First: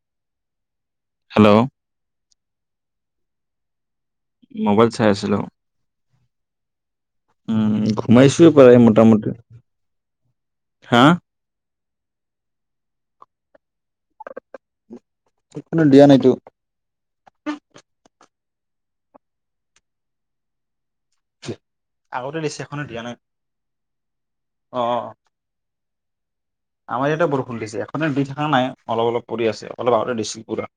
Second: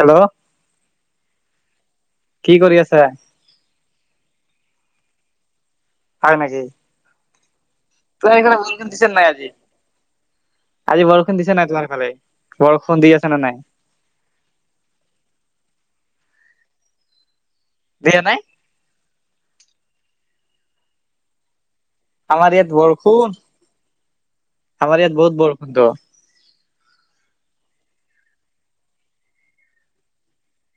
Hello hello কি কৰি আছা? মোবাইল চাই আছিলো। হয় নেকি? উম তোমাৰ ঘুমাইছো এই প্ৰায় বৰষুণ দিছে নাই মোটামুটি আজি হা আজি বৰষুণ দিছে নাই তোমাৰ। ভাল বৰষুণ দি আছে না নাই? দিয়া নাইতো। দিয়া নাই উ [unintelligible] আমাৰ ইয়াত বৰষুণ অ অ আমাৰ ইয়াত বহুত বৰষুণটো। আমাৰ ইয়াতে বৰষুণ দিছে এখনে দি থকা নাই অলপ অলপ পৰি আছে অলপ আগতে দিছিল পুৰা।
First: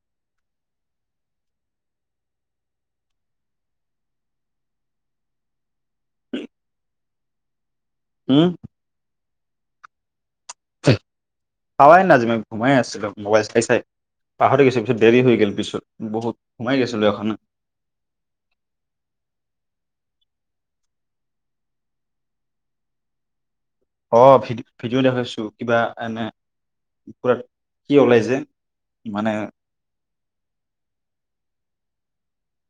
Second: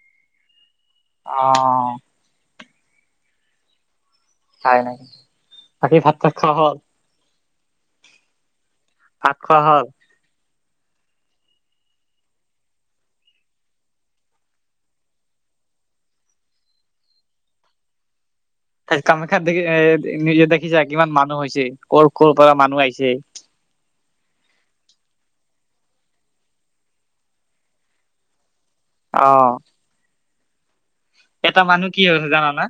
আহ। খাই নাই বাকী ভাত খাত খোৱাা হল। উম। আত খোৱা হওঁক। হাৱাই নজি ম ঘুমাই আছিলো মোবাইল চাই চাই। পাহৰি গৈছিল পিছত দেৰি হৈ গ' পিছত বহুত সোমাই গৈছিলো এখন। [inaudible] তাৰছত কামাখ্যা দেখি এ নিজে দেখিছা কিমান মানুহ হৈছে ক'ৰ ক'ৰ পৰা মানুহ আহিছে। [inaudible] অ ভি ভিডিঅ' দেখুৱাইছো কিবা এনেকুৰাত কি ওলাই যে মানে আহ। এটা মানুহ কি হৈছে জানানা?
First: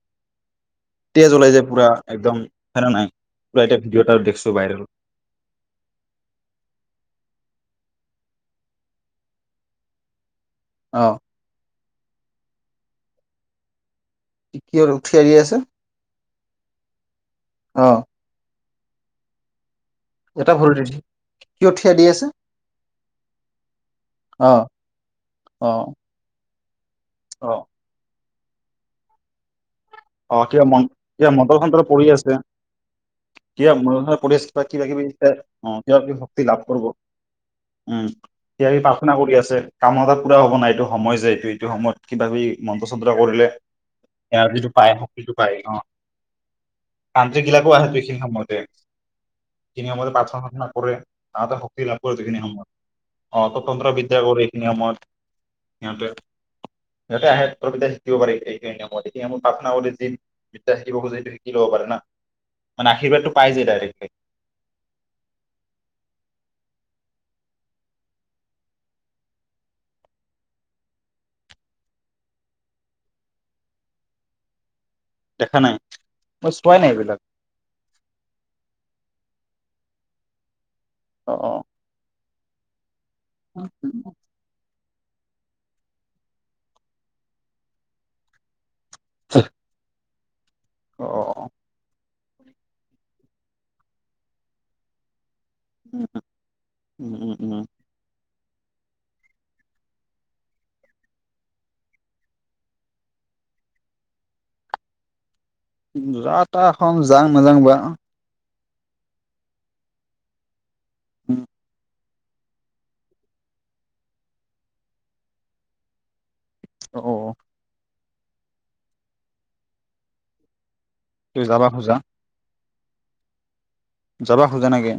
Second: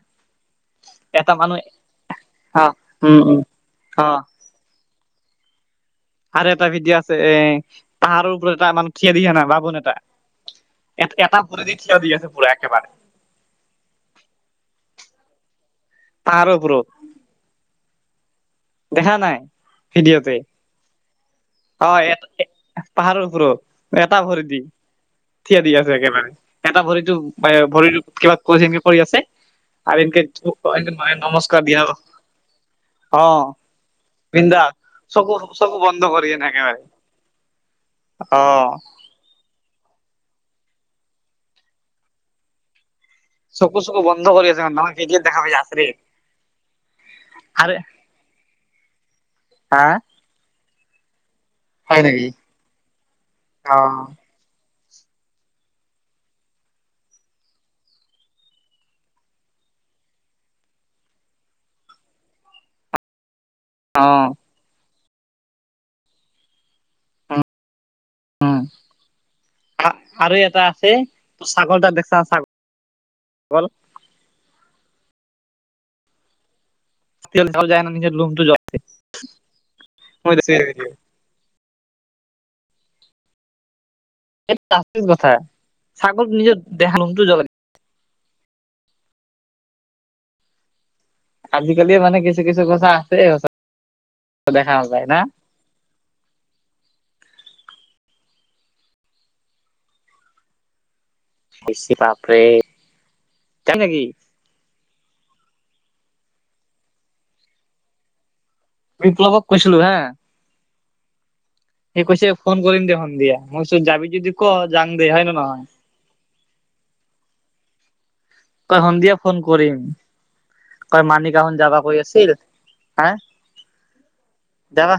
এটা তেজ ওলাই মানুহ যে পুৰা একদম অ সেৰা নাই উম উম পুৰা এতিয়া ভিডিঅ' অ এটা দেখছো ভাইৰেল। আৰু এটা ভিডিঅ' আছে এ পাহাৰৰ ওপৰত এটা মানে থিয় দিছো ন বাবোন এটা অ এ - এটা প দি থিয় দিয় আছে পুৰা একেবাৰে কিহ উঠি আহৰি আছে। পাহাৰৰ ওপৰত। অ', দেখা নাই। ভিডিঅ'তে এটা ভুল দিছ। অ, এ পাহাৰৰ ঘো এটা ভৰি দি অ', থিয়া দি আছে অ'। একেবাৰে এটা ভৰিতটো অ', ভৰি কিবানেক কৰি আছে। আৰু এনকে অ, কিবা মন কিবা নমস্কাৰ দিয়া মটৰখনৰে পৰি আছে। অ কিবা ম পৰিশ কিবা বিন্দাছ কিবি চকু চকু কিবা বন্ধ কৰি শক্তি লাভ একেবাৰে কৰিব। উম অ সয়ি প্ৰাৰ্থনা কৰি আছে কামত পুৰা হ'ব নাই এইটো সময় যোয় এইটো- এইটো সময়ত কিবা কি ম চকু - চকু বন্ধ কৰি আছে ম পায় তমাক কি শক্তিটো দেখা পায় প অ', আছ তান্ত্ৰিক বিলাকো আহো এইখিনি সময়তে হা সখিনি সময়তে পাচ ঘ কৰে ততে শক্তি লাভ হয় কৰে নেকি যিখিনি সময়ত অ, ততন্ত্ৰ বিদ্যা কৰে এইখিনি সময়ত সিহতে - সিহতে আহে শিকিব পাৰিত এতিয়া। পাপনা বুলি যি বিদ্যা শিকিব খোজে এইেইটো শিকি ল'ব পাৰে না মানে আশীৰ্বাদটো পাইজে অ ডাইৰেকট উম, আৰু এটা আছে ছাগল তটা দেখছা ছাগল হল দেখা নাই ব তেতি য যায় ন নিজৰ লুমটো জ [unintelligible] অ - অ। অ', এই আ কথা চাকল নিজৰ দেহা মনটো জ্ব [unintelligible] অ আজিকালি মানে কিছু - কিছু কথা আছে দেখা যায় না। উ, উম- উম- উম। বি পাপৰে যাম নেকি। য তা এখন যাং নাযাং বা বিপ্লৱক কৈছিলো হা। অ স কৈছে ফোন কৰিম দেিয় সন্ধিয়া মইচ যাবি যদি ক যাং দে হয় ন নহয় অ', তই সন্ধিয়া ফোন কৰিম তই তুমি মানিকাখন যাবা খোজা কৈ আছিল। হা। যাবা খোজা ননাকি। যাবা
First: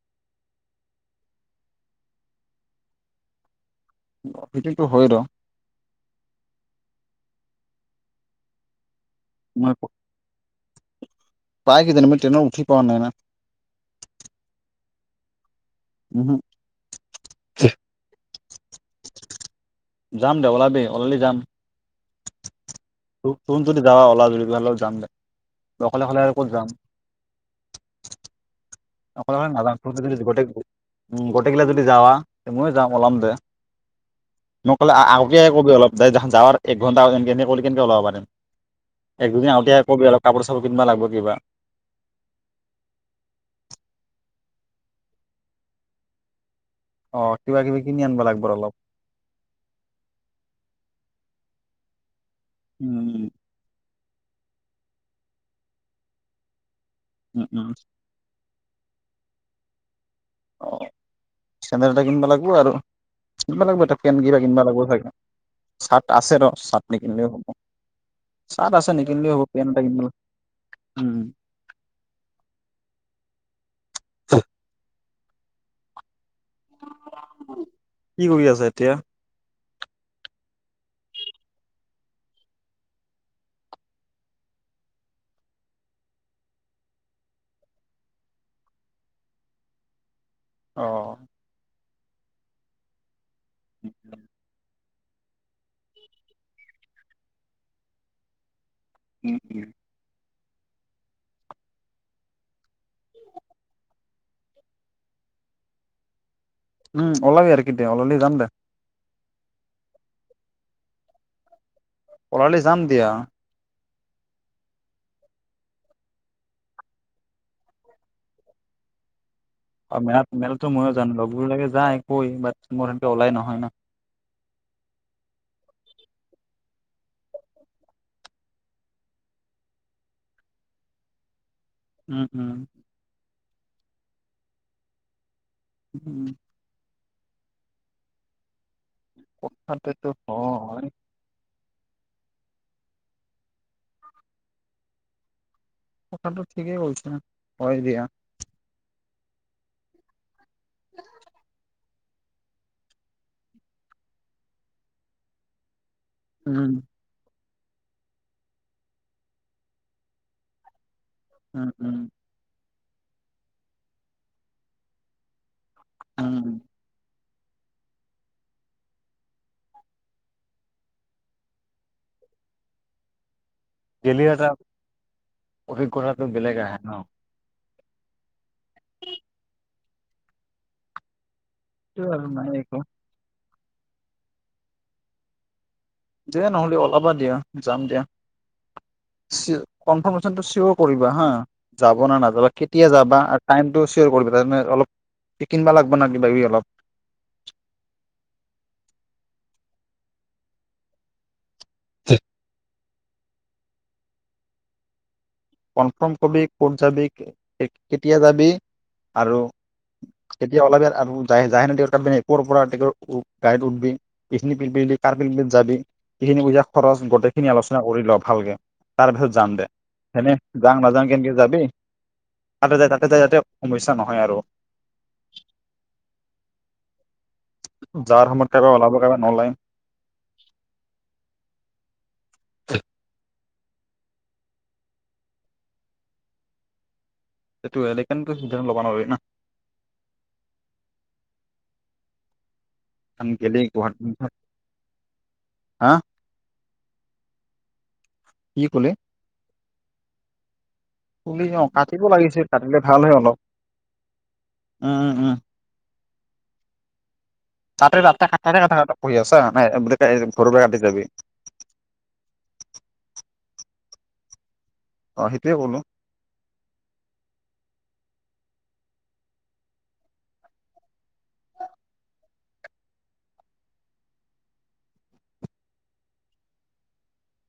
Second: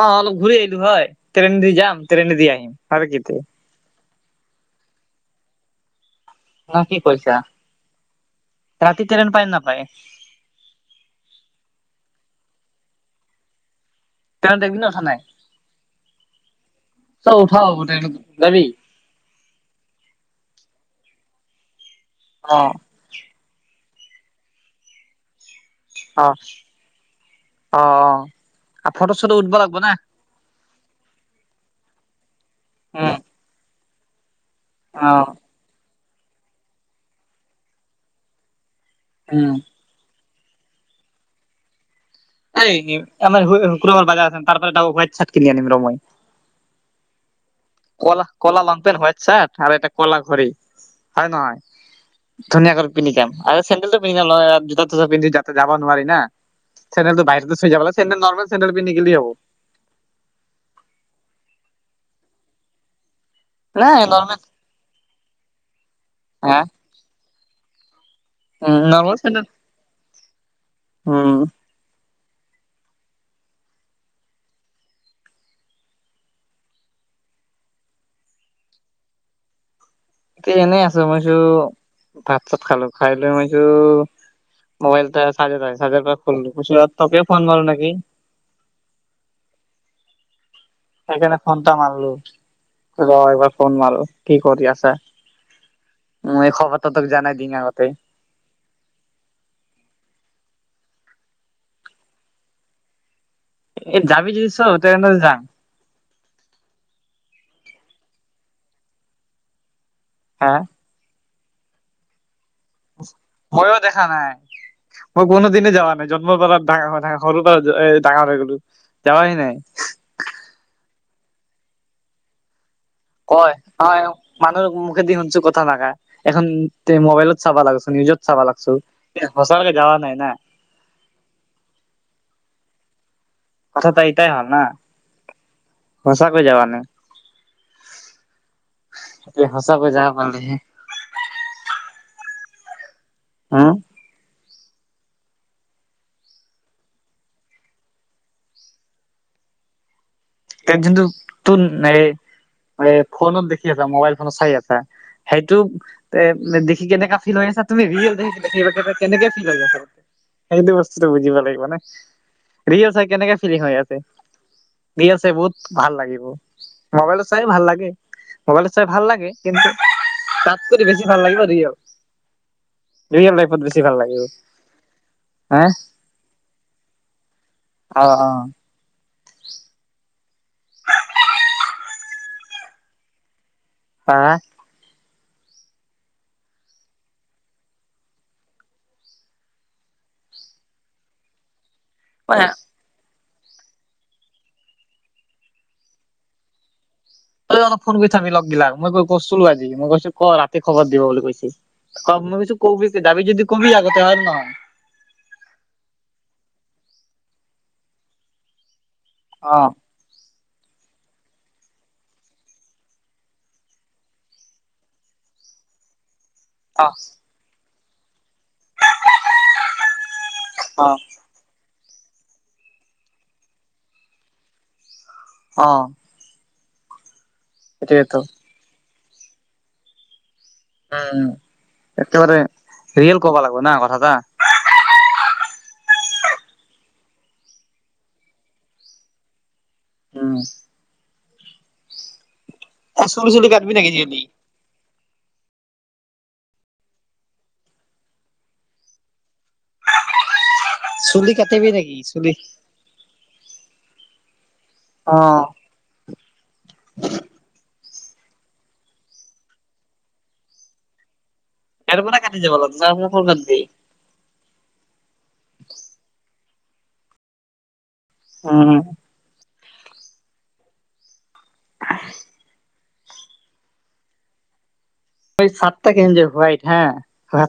অ, অলপ ঘূৰি আহিলো হয় ট্ৰেইনেদি যাম ট্ৰেইনেদি আহিম আৰু কি ভিটোটো হৈ ৰ ন কি কৈছা ৰাতি তেৰেন পায়ম মই নাপায় পাই কিেইতি ন মি ট্ৰেইনত উঠি পাৱ নাই ন। তেওতে বি নথা নাই। উমহ, চব উঠও গট যাবি যাম দে ওলাবি ওলালি যাম অ তদি যা অওলাজুল হালও যাম দে দকলেি খালে অ আৰু ক'ত যাম। অ অ ফটো চটো উঠব লাগব নাজান না য গো উম, গোটেইকিলা যদি যাৱা ময়ো যাম উম ওলাম দে মই ক'লে অ আগে কবি অলপ যাৱাৰ এক ঘণ্টালে কেনেকে ওলাব পাৰিম। এক উম দুদিন আগতিয়াই কবি আৰু কাপোৰ চাপোৰ কিনবা লাগিব কিবা। এই শুকবাৰ বাজাৰ আছে তাৰ পৰা এটা হোৱাইট চাৰ্ট কিনি আনিম ৰ ময় অ কিবা কিবি কিনি আনিব কলা - লাগব কলা অলপ। লং পেণ্ট হোৱাইট চাৰ্ট আৰু এটা কলা ঘড়ী হয় নহয়। ধুনীয়াকৈ পিন্ধি উম যাম আৰু চেণ্ডেলটো পিন্ধি আৰু জোতা তোতা পিন্ধি যাতে যাব নোৱাৰি না। চেণ্ডেলটো উম বাহিৰতে উম থৈ যাব লাগে, চেণ্ডেল নৰ্মেল চেণ্ডেল পিন্ধি গেলিয়ে হব। অ', চেণ্ডেল এটা কিনবা লাগব আৰু। কিনিবা লাগিব এতিয়া নাই পেন কিবা নৰ্মেল কিনিবা লাগিব চাগে, চাট আছে ন হা চাৰ্ট নিকিনিলেও হ'ব। চাট উম আছে নৰ্মেল নিকিনিলেও চেন্দেল হ'ব পেন এটা কিনিব, উম। [inaudible] কি কৰি আছা এতিয়া। এ এনেই আছো মই ভাবিছো ভাত চাত খালো, খাই লৈ মইভাবিছো মোবাইলটা চাৰ্জত আছিল চাৰ্জৰ পৰা খুলিলো, [unintelligible] তোকে ফোন মাৰো নেকি। [inaudible] অ সেইকাৰণে ফোনটা মাৰলো ৰ এইবাৰ ফোন মাৰো কি কৰি আছা। উম, এই খবৰটো তোক জানাই দিং আগতে। উম - উম। এই যাবি যদি চ [unintelligible] যাম। উম, ওলাবি আৰু কেতিয়া ওলালি যাম দে। হা অলালি যাম দিয়া। মইও দেখা নাই। মই কোনোদিনে যাৱা নাই জন্মৰ পৰা ডাঙৰ হয়লো সৰুৰ পৰা ডাঙৰ হৈ গ'লো যাৱায় নাই। [unintelligible] বিলাকে যায় কয় মোৰ সেনকে ওলাই কয় নহয় না। হয় মানুহৰ মুখে দি শুনছো কথা নাকা এখন মোবাইলত চাবা লাগিছ নিউজত চাবা লাগিছো। [unintelligible] যাবা নাই না। উম, হম। কথাটো এইটাই হ'ল না উম সঁচাকৈ যাৱা নাই। এতিয়া সঁচাকৈ কথাটোতো যাব পাৰলেহে। হয় হম কথাটো ঠিকেই কৈছা হয় দিয়া। তেক জোনটো তোৰ নে এ ফোনত দেখি আছা মোবাইল ফোনত চাই আছা সেইটো তে উম, দেখি কেনেকা ফিল হৈ আছে তুমি ৰিয়েল দে কেনেকে ফিল হৈ আছা সেইখিনি বচ বুজিব লাগিব উম, না উম, ৰিয়েল চাই কেনেকে ফিলিং হয় ইয়াতে। দি আছে বহুত ভাল লাগিব। উম, মোবাইল চাই ভাল লাগে -মোবাইল চাই ভাল লাগে কিন্তু তাত কৰি বেছি ভাল লাগিব ৰিয়েল ৰিয়েল লাইফত বেছি ভাল লাগিব গেলি এটা হা অভিজ্ঞতাটো বেলেগ আহে ন। অ'-অ'। সেইটোৱে আৰু মানে এটো। হা। দে নহ'লে ওলাবা দিয়া যাম দিয়া। কনফাৰ্মেচনটো চিয়ৰ কৰিবা হা যাব না নাযাবা কেতিয়া যাবা। টাইমটো চিয়োৰ কৰিবি তাৰ মানে অলপ কিনবা লাগিব ন কিবি অলপ। তই অলপ ফোন কৰি থাকবি লগগিলাক মই ক কৈছিলো আজি মই কৈছো ক ৰাতি খবৰ দিব বুলি কৈছে। ক মই কৈকবি যাবি যদি কবি আগতে হয়নে নহয়। কনফাৰ্ম কবি ক'ত যাবি কেতিয়া যাবি আৰু অ এতিয়া অলপ [unintelligible] যাবি সেইখিনি পইচা অ খৰচ গোটেই খিনি আলোচনা কৰি ল ভালকে তাৰ পিছত যাম দে। সেনে যাওঁ অ নাযাওঁ কেনকে যাবি। তাতে য তাতে ত যাতে সমস্যা নহয় আৰু অ সেইটোৱেতো যাৰ সময়ত কাৰবাৰে ওলাব কাৰবাৰে নলাইম উম একেবাৰে ৰিয়েল কবা লাগিব না কথা এটা সেইটোকো লব হয় ন অ চল কাৰণ চুলি গেলি কাটবি নেকি জিলি গুৱাহাটী হা কি ক'লে চুলি তুলি অ কাটিবি নেকি কাটিব চুলি লাগিছে কাটিলে ভাল হয় অলপ উম অ উম উম তাতে ৰাতে কাটাই থ কথা পঢ়ি আছা নাই বুলি ঘৰ পৰা কাটি যাবি ত পৰা কাটি যাবা চ ফোন ক দি অ সেইটোৱে ক'লো অ আহ হয় চাটটা কেন যে হোৱাইট হা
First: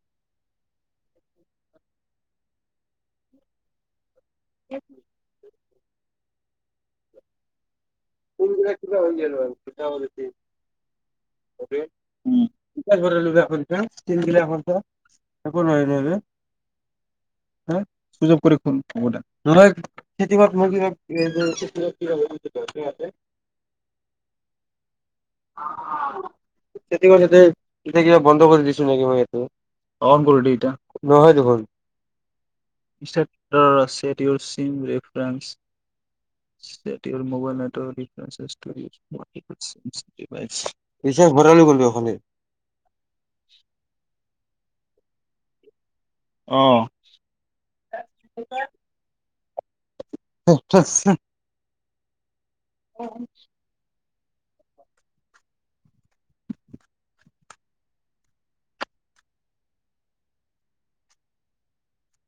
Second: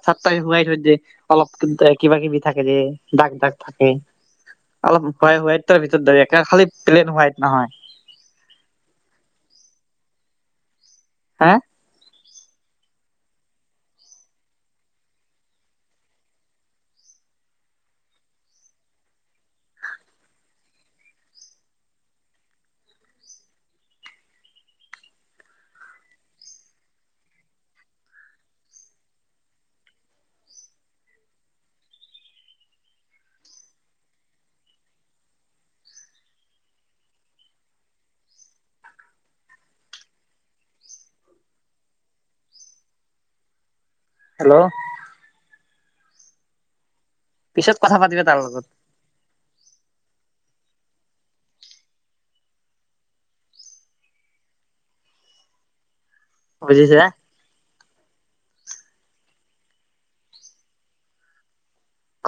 চাটটটা হোৱাইট হয় যে অলপ কিবা কিবি থাকে দাগ দাগ থাকে অলপ হোৱাই হোৱাইট তাৰ ভিতৰত দ খালি প্লেন হোৱাইট নহয় কোন কিিবা হৈ গ আৰু হা ল এ চিন দিল এ ত এ হয় ন [unintelligible] হা সুযোগ কৰি খুন হ'ব দো নহয় খেতিপথ মই ক [unintelligible] তেটো এতিয়া কিবা বন্ধ কৰি দিছো নেকি মই এইটো কন কৰি দে ইটা হয় দেখ ইেক্টৰ আছেড ইউল চিম ৰেফাৰেন্স মবাইল ন ঘৰালি কৰিব অখাল [unintelligible] হ আহ পিছত কথা পাতিবা তাৰ লগত আচছা আছা অ বুজিছ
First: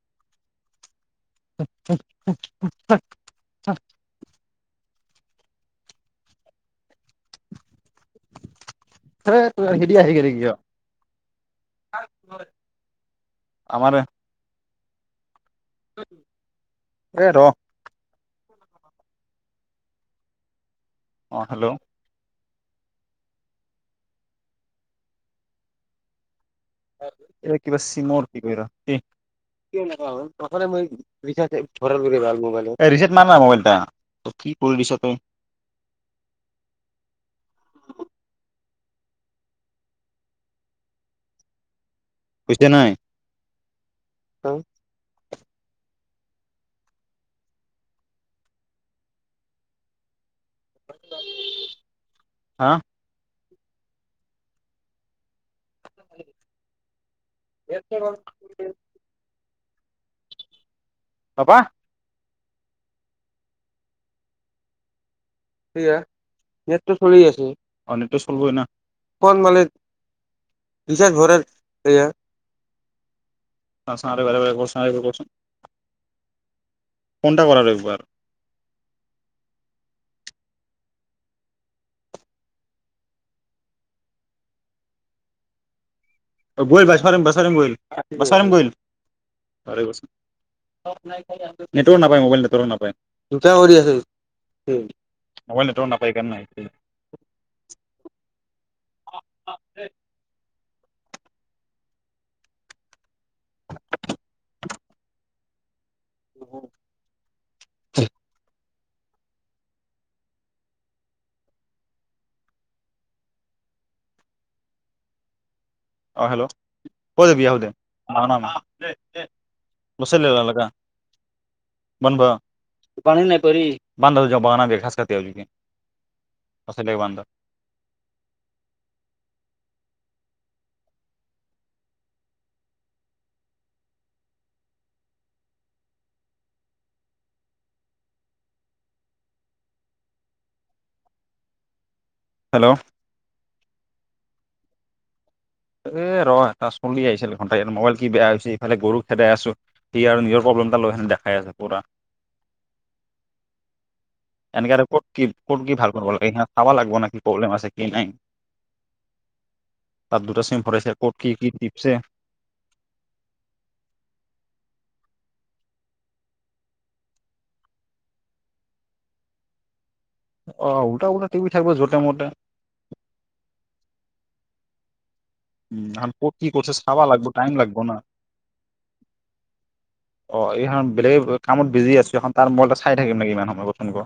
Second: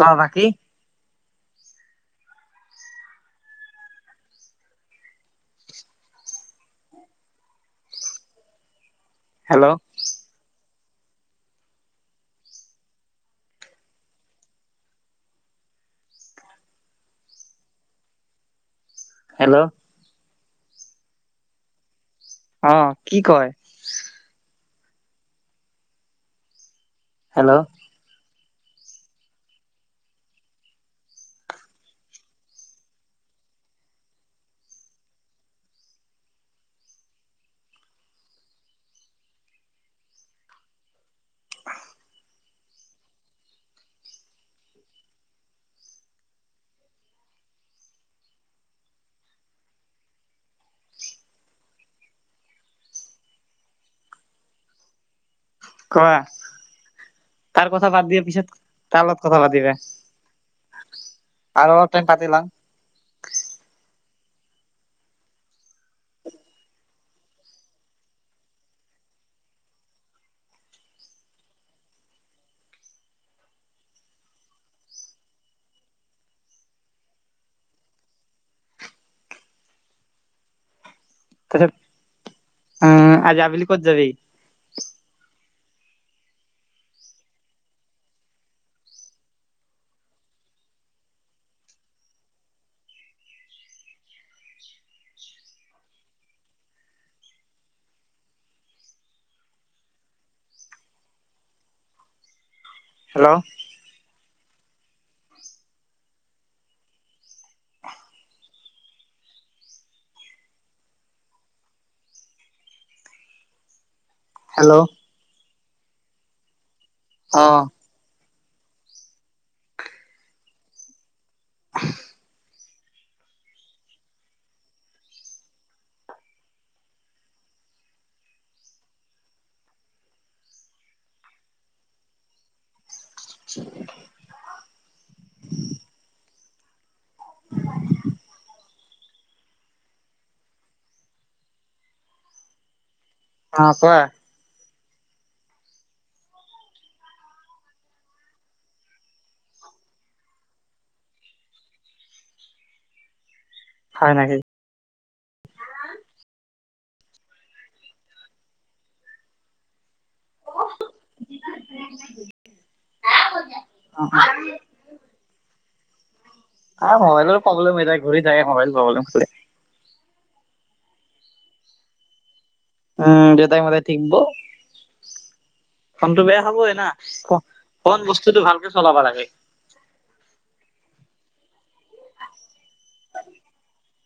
কৰা ন কিি [unintelligible] স ত হেল্ল' হিডয় হেগিয় আমাৰ হ ৰ হেল্ল' অ হেল্ল' অ কি কয় এই হেল্ল' কিবা চি মৰ্ত কৰি ্ ভ মলৰিচাৰ্ ম নাই মবাইল কি কৰি দিছ তই [unintelligible] বুজছে নাই হা কোৱা তাৰ কথা বাদ দিয়া পিছত তাৰ লগত কথা পাতিিবা পাপা আৰু অলপ টাইম পাতিলাম সেয়া নেটটো চলি আছে অ' নেটটো চলবই না অকল মানে বিচাৰ ভৰ এয়া [unintelligible] ফোনটা কৰাৰ একবাৰ তত কহ আজি আবেলি ক'ত যাবি [unintelligible] নেটৱৰ্ক নাপায় মোবাইল নেটৱৰ্ক নাপায় অ'। মোবাইল নেটখ নাপায় কাৰণে [unintelligible] হেল্ল' [unintelligible] [inaudible] হেল্ল' অ' হেল্ল' ক যাবি অ [unintelligible] [unintelligible] পান নাই কৰি বান্ধ দ য বাগান বি খ কতি পিছলৈ বন্ধ। [unintelligible] ঠিক [unintelligible] [inaudible] [inaudible] হেল্ল' অ কোৱা এ ৰহ তটা চলি আহিছিল ঘন্টা মোবাইল কি বেয়া হৈছে ইফালে গৰু খেদাই আছো সি আৰু নিজৰ প্ৰব্ ফোন এটা লৈ আহছোন যা দেখাই আছে পুৰা। হয় নকি এনেকে আৰু ক'ত কি ক'ত কি ভাল কৰিব লাগে স চাবা লাগবিব ন কি প্ৰব্লেম আছে কি নাই [inaudible] তাত দুটা চিম ভৰাইছে ক'ত কি কি টিপছে [inaudible] মোবাইলৰো প্ৰব্লেম হৈ যায় ঘূৰি যায়ে মবাইল প্ৰব্লেম অ উলটা উলটা টপ থাকিব যতে মতে উম, দেউতাই সদাই [unintelligible] উম ফোনটো ক'ত বেয়া কি কৰিছে হবই না চাবা লাগব টাইম লাগব না কন বস্তুতটো ভালকে চলাবা লাগে অ এইখন বেলেগে কামত বিজি আছো তাৰ মইটা চাই থাকিম নেকি ইমান সময় কথোন ক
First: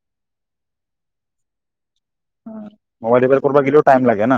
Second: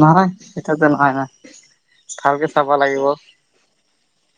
নহয়, [unintelligible] ভালকে চাব লাগিব মোবাইল ৰিপেয়াৰ কৰিব গেলিও টাইম লাগে না